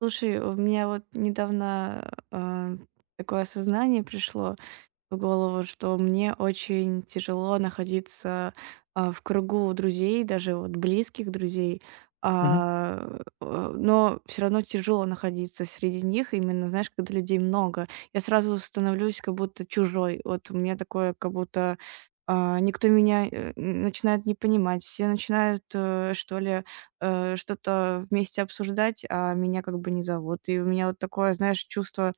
Слушай, у меня вот недавно, такое осознание пришло в голову, что мне очень тяжело находиться, в кругу друзей, даже вот близких друзей, Мгм. Но все равно тяжело находиться среди них, именно, знаешь, когда людей много. Я сразу становлюсь как будто чужой. Вот у меня такое, как будто, никто меня, э, н начинает не понимать, все начинают, что ли, что-то вместе обсуждать, а меня как бы не зовут. И у меня вот такое, знаешь, чувство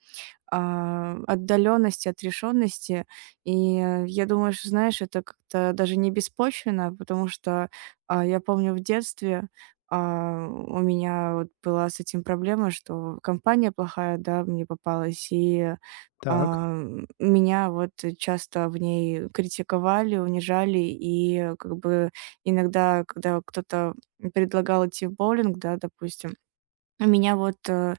отдалённости, отрешённости. И, я думаю, что, знаешь, это как-то даже не беспочвенно, потому что, я помню в детстве, у меня вот была с этим проблема, что компания плохая, да, мне попалась, и, Так. Меня вот часто в ней критиковали, унижали. И как бы иногда, когда кто-то предлагал идти в боулинг, да, допустим, меня вот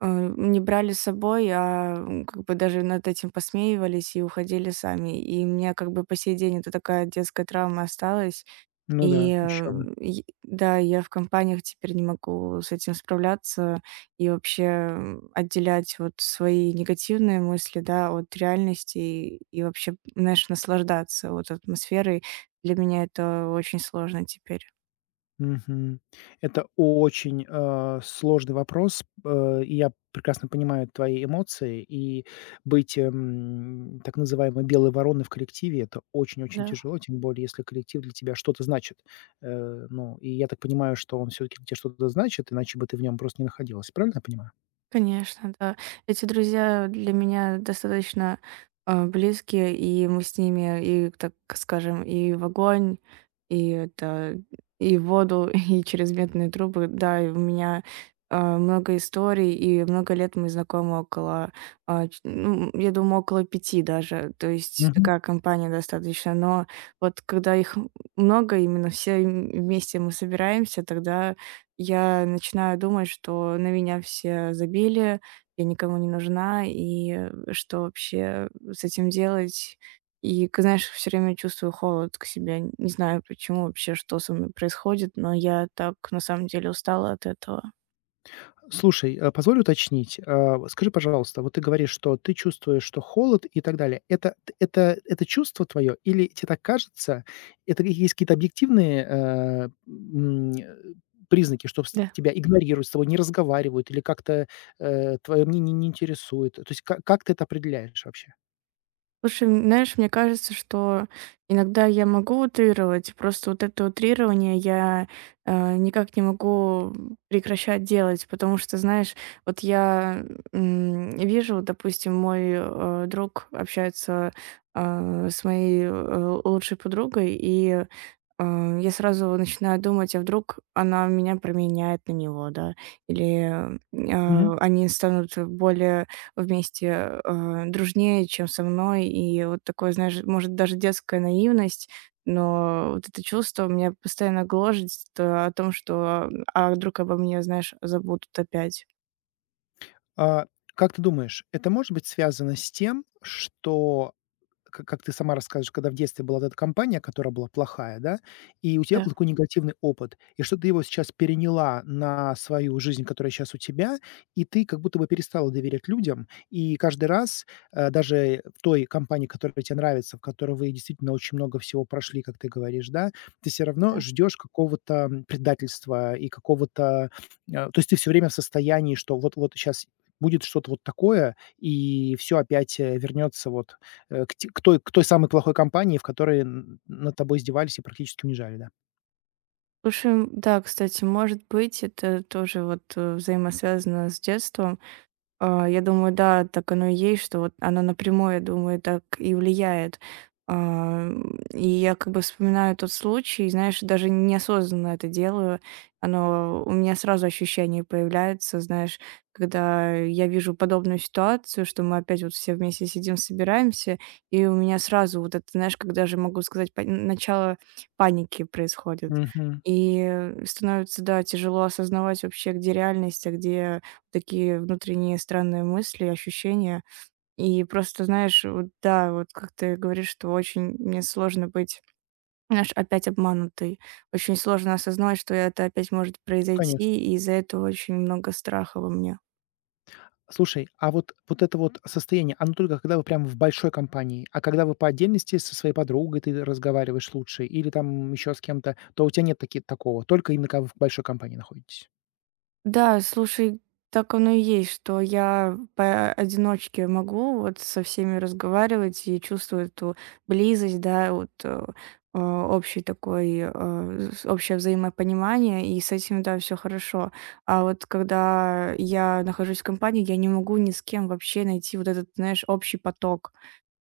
э, не брали с собой, как бы даже над этим посмеивались и уходили сами. И у меня как бы по сей день это такая детская травма осталась. Ну да, еще бы. Да, я в компаниях теперь не могу с этим справляться и вообще отделять вот свои негативные мысли, да, от реальности и вообще, знаешь, наслаждаться вот атмосферой. Для меня это очень сложно теперь. Мгм. Это очень, сложный вопрос. И я прекрасно понимаю твои эмоции. И быть, так называемой белой вороной в коллективе- это очень-очень Да. тяжело, тем более если коллектив для тебя что-то значит. Ну и я так понимаю, что он все-таки для тебя что-то значит, иначе бы ты в нем просто не находилась. Правильно я понимаю? Конечно, да. Эти друзья для меня достаточно близкие, и мы с ними и, так скажем, и в огонь, и это, и в воду, и через медные трубы. Да, и у меня, много историй, и много лет мы знакомы, около, а, ч ну, я думаю, около пяти даже. То есть такая компания достаточно. Но вот когда их много, именно все, вместе мы собираемся, тогда я начинаю думать, что на меня все забили, я никому не нужна, и что вообще с этим делать? И, знаешь, все время чувствую холод к себе. Не знаю, почему вообще, что со мной происходит, но я так на самом деле устала от этого. Слушай, позволь уточнить. Вот скажи, пожалуйста, вот ты говоришь, что ты чувствуешь, что холод и так далее. Это т это чувство твое или тебе так кажется? Это ки есть какие-то объективные, признаки, что с тебя игнорируют, с тобой не разговаривают или как-то, твое мнение не интересует? То есть ка как ты это определяешь вообще? Слушай, знаешь, мне кажется, что иногда я могу утрировать, просто вот это утрирование я, никак не могу прекращать делать, потому что, знаешь, вот я, вижу, вот, допустим, мой, друг общается, с моей, лучшей подругой, и я сразу начинаю думать, а вдруг она меня променяет на него, да, или, Мгм. Они станут более вместе, дружнее, чем со мной. И вот такое, знаешь, может, даже детская наивность, но вот это чувство меня постоянно гложет о том, что, а вдруг обо мне, знаешь, забудут опять. А, как ты думаешь, это может быть связано с тем, что К как ты сама рассказываешь, когда в детстве была вот эта компания, которая была плохая, да, и у тебя Да. был такой негативный опыт, и что ты его сейчас переняла на свою жизнь, которая сейчас у тебя, и ты как будто бы перестала доверять людям. И каждый раз, даже в той компании, которая тебе нравится, в которой вы действительно очень много всего прошли, как ты говоришь, да, ты все равно ждешь какого-то, предательства и какого-то, то есть ты все время в состоянии, что вот вот сейчас будет что-то вот такое, и все опять, вернется вот к той самой плохой компании, в которой н над тобой издевались и практически унижали, да. Слушай, да, кстати, может быть, это тоже вот, взаимосвязано с детством. Я думаю, да, так оно и есть, что вот она напрямую, я думаю, так и влияет. А, и я как бы вспоминаю тот случай, знаешь, даже неосознанно это делаю. Оно у меня сразу ощущение появляется, знаешь, когда я вижу подобную ситуацию, что мы опять вот все вместе сидим, собираемся, и у меня сразу вот это, знаешь, как даже могу сказать, начало паники происходит. Мгм. И становится, да, тяжело осознавать вообще, где реальность, а где такие внутренние странные мысли, ощущения. И просто, знаешь, вот да, вот как ты говоришь, что очень мне сложно быть, знаешь, опять обманутой. Очень сложно осознавать, что это опять может Конечно. произойти, и из-за этого очень много страха во мне. Слушай, а вот вот это вот состояние, оно только когда вы прям в большой компании, а когда вы по отдельности со своей подругой ты разговариваешь лучше или там еще с кем-то, то у тебя нет таки такого, только именно когда вы в большой компании находитесь. Да, слушай, так оно и есть, что я поодиночке могу вот со всеми разговаривать и чувствую эту близость, да, вот общий такой, общее взаимопонимание, и с этим, да, все хорошо. А вот когда я нахожусь в компании, я не могу ни с кем вообще найти вот этот, знаешь, общий поток,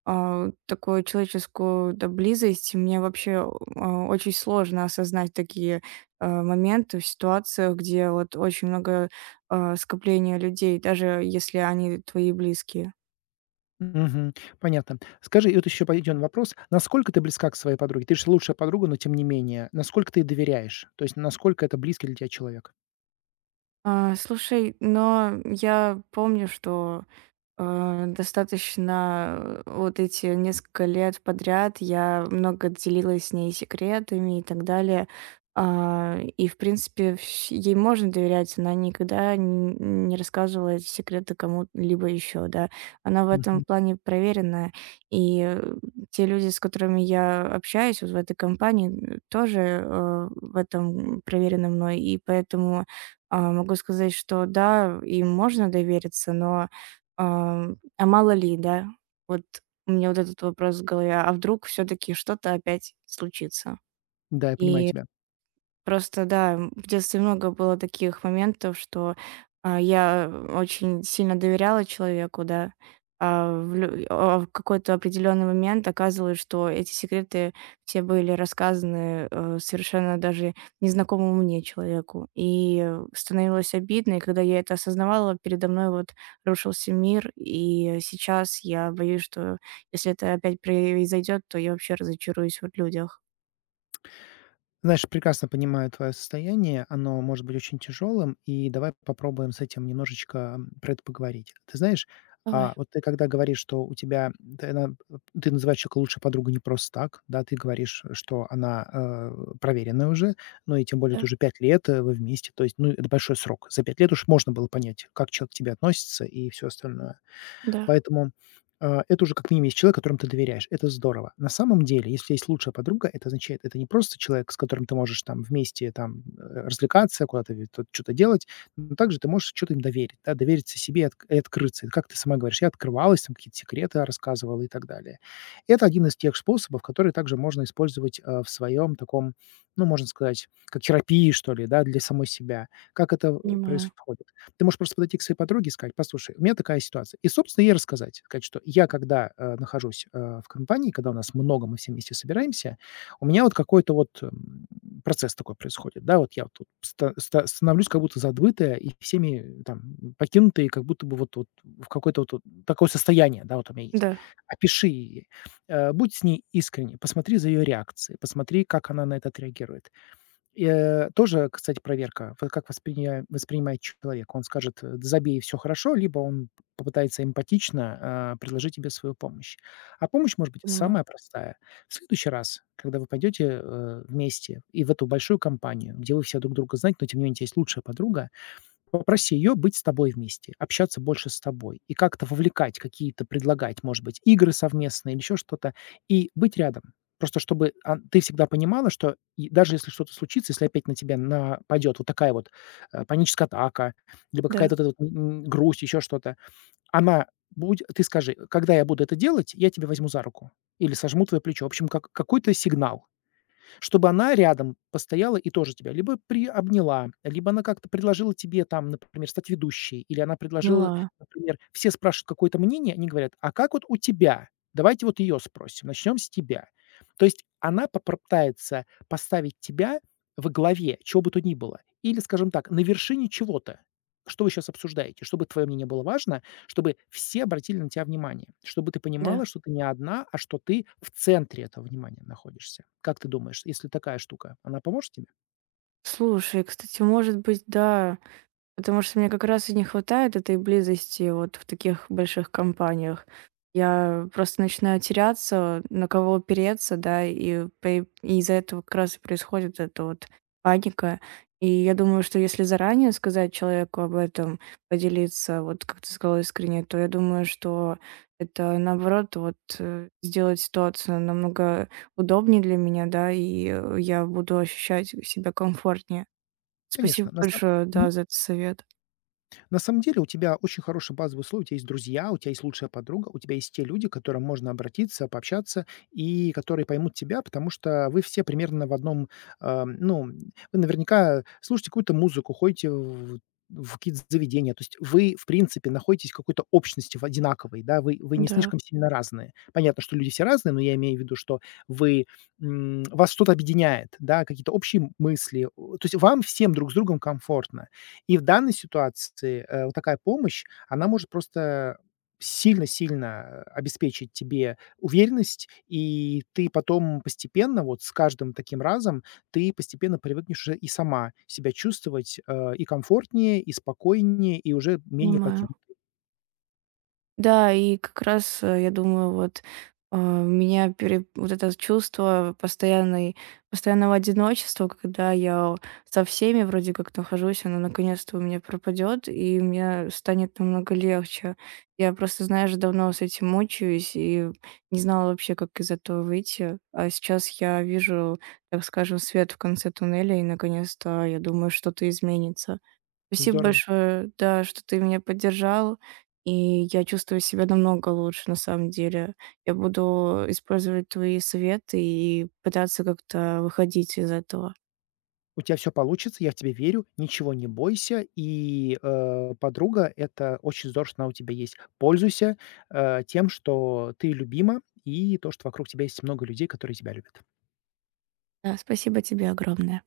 такую человеческую, да, близость. Мне вообще, очень сложно осознать такие, моменты в ситуациях, где вот очень много, скопления людей, даже если они твои близкие. Мгм. Понятно. Скажи, и вот еще пойдет вопрос: насколько ты близка к своей подруге? Ты же лучшая подруга, но тем не менее, насколько ты ей доверяешь? То есть насколько это близкий для тебя человек? Слушай, но я помню, что достаточно, вот эти несколько лет подряд я много делилась с ней секретами и так далее. И, в принципе, вс ей можно доверять, она никогда н не рассказывала эти секреты кому-либо еще, да. Она в этом Мгм. плане проверенная. И, те люди, с которыми я общаюсь вот в этой компании, тоже, в этом проверены мной. И поэтому, могу сказать, что да, им можно довериться, но Ам, а мало ли, да? Вот у меня вот этот вопрос в голове. А вдруг все таки что-то опять случится? Да, я понимаю И тебя. просто, да, в детстве много было таких моментов, что, я очень сильно доверяла человеку, да, а в лю а в какой-то определенный момент оказывалось, что эти секреты все были рассказаны, совершенно даже незнакомому мне человеку. И становилось обидно, и когда я это осознавала, передо мной вот рушился мир. И сейчас я боюсь, что если это опять произойдет, то я вообще разочаруюсь вот в людях. Знаешь, прекрасно понимаю твое состояние, оно может быть очень тяжелым, и давай попробуем с этим немножечко про это поговорить. Ты знаешь, Давай. вот ты когда говоришь, что у тебя, ты, она- э, ты называешь человека лучшей подругой не просто так, да, ты говоришь, что она проверенная уже, ну и тем более это Да, уже 5 лет вы вместе, то есть, ну, это большой срок. За 5 лет уж можно было понять, как человек к тебе относится и все остальное. да, Поэтому это уже как минимум есть человек, которому ты доверяешь. Это здорово. На самом деле, если есть лучшая подруга, это означает, это не просто человек, с которым ты можешь там вместе там, развлекаться, куда-то ве тут что-то делать, но также ты можешь что то им доверить, да, довериться себе и открыться. Как ты сама говоришь, я открывалась, там какие-то секреты рассказывала и так далее. Это один из тех способов, которые также можно использовать, в своем таком, ну, можно сказать, как терапии, что ли, да, для самой себя. Как это, понимаю. происходит? Ты можешь просто подойти к своей подруге и сказать: "Послушай, у меня такая ситуация". И, собственно, ей рассказать. Сказать, что я, когда, нахожусь, в компании, когда у нас много, мы все вместе собираемся, у меня вот какой-то вот, процесс такой происходит, да. Вот я вот тут становлюсь как будто задвытая и всеми там покинутые, как будто бы вот вот в какое-то вот вот такое состояние, да, вот у меня есть. Да, Опиши ей, будь с ней искренне, посмотри за ее реакцией, посмотри, как она на это отреагирует тоже, кстати, проверка. Вот как восприня воспринимает человек. Он скажет: "Э, забей, все хорошо", либо он попытается эмпатично, предложить тебе свою помощь. А помощь может быть понимаю. самая простая. В следующий раз, когда вы пойдете, вместе и в эту большую компанию, где вы все друг друга знаете, но тем не менее у тебя есть лучшая подруга, попроси ее быть с тобой вместе, общаться больше с тобой и как-то вовлекать, какие-то предлагать, может быть, игры совместные или еще что-то, и быть рядом. Просто чтобы ан ты всегда понимала, что и даже если что-то случится, если опять на тебя нападет вот такая вот, паническая атака, либо Да, какая-то вот эта вот н грусть, еще что-то, она будь ты скажи: "Когда я буду это делать, я тебя возьму за руку или сожму твое плечо". В общем, как какой-то сигнал. Чтобы она рядом постояла и тоже тебя либо приобняла, либо она как-то предложила тебе там, например, стать ведущей, или она предложила, поняла. например, все спрашивают какое-то мнение, они говорят: "А как вот у тебя? Давайте вот ее спросим, начнем с тебя". То есть она попытается поставить тебя во главе чего бы то ни было или, скажем так, на вершине чего-то, что вы сейчас обсуждаете, чтобы твое мнение было важно, чтобы все обратили на тебя внимание, чтобы ты Да. понимала, что ты не одна, а что ты в центре этого внимания находишься. Как ты думаешь, если такая штука, она поможет тебе? Слушай, кстати, может быть, да, потому что мне как раз и не хватает этой близости вот в таких больших компаниях. Я просто начинаю теряться, на кого опереться, да, и из-за этого как раз и происходит эта вот паника. И я думаю, что если заранее сказать человеку об этом, поделиться, вот как ты сказала, искренне, то я думаю, что это наоборот вот сделает ситуацию намного удобнее для меня, да, и я буду ощущать себя комфортнее. Спасибо Конечно, большое, да, за этот совет. на самом деле у тебя очень хорошие базовые условия, у тебя есть друзья, у тебя есть лучшая подруга, у тебя есть те люди, к которым можно обратиться, пообщаться, и которые поймут тебя, потому что вы все примерно в одном, ну, вы наверняка слушаете какую-то музыку, ходите в какие-то заведения. То есть вы, в принципе, находитесь в какой-то общности в одинаковой, да, вы не Да, слишком сильно разные. Понятно, что люди все разные, но я имею в виду, что вы, вас что-то объединяет, да, какие-то общие мысли. О, то есть вам всем друг с другом комфортно. И в данной ситуации, вот такая помощь, она может просто сильно-сильно, обеспечить тебе уверенность, и ты потом постепенно, вот с каждым таким разом, ты постепенно привыкнешь уже и сама себя чувствовать, и комфортнее, и спокойнее, и уже менее понимаю. покинут. Да, и как раз, я думаю, вот, а, меня пере вот это чувство постоянной постоянного одиночества, когда я со всеми вроде как нахожусь, оно наконец-то у меня пропадет, и мне станет намного легче. Я просто, знаешь, давно с этим мучаюсь и не знала вообще, как из этого выйти. А сейчас я вижу, так скажем, свет в конце туннеля, и наконец-то, я думаю, что-то изменится. Спасибо Здорово. большое, да, что ты меня поддержал, и я чувствую себя намного лучше, на самом деле. Я буду использовать твои советы и пытаться как-то выходить из этого. У тебя все получится, я в тебя верю, ничего не бойся. И, подруга, это очень здорово, что она у тебя есть. Пользуйся, тем, что ты любима, и то, что вокруг тебя есть много людей, которые тебя любят. Да, спасибо тебе огромное.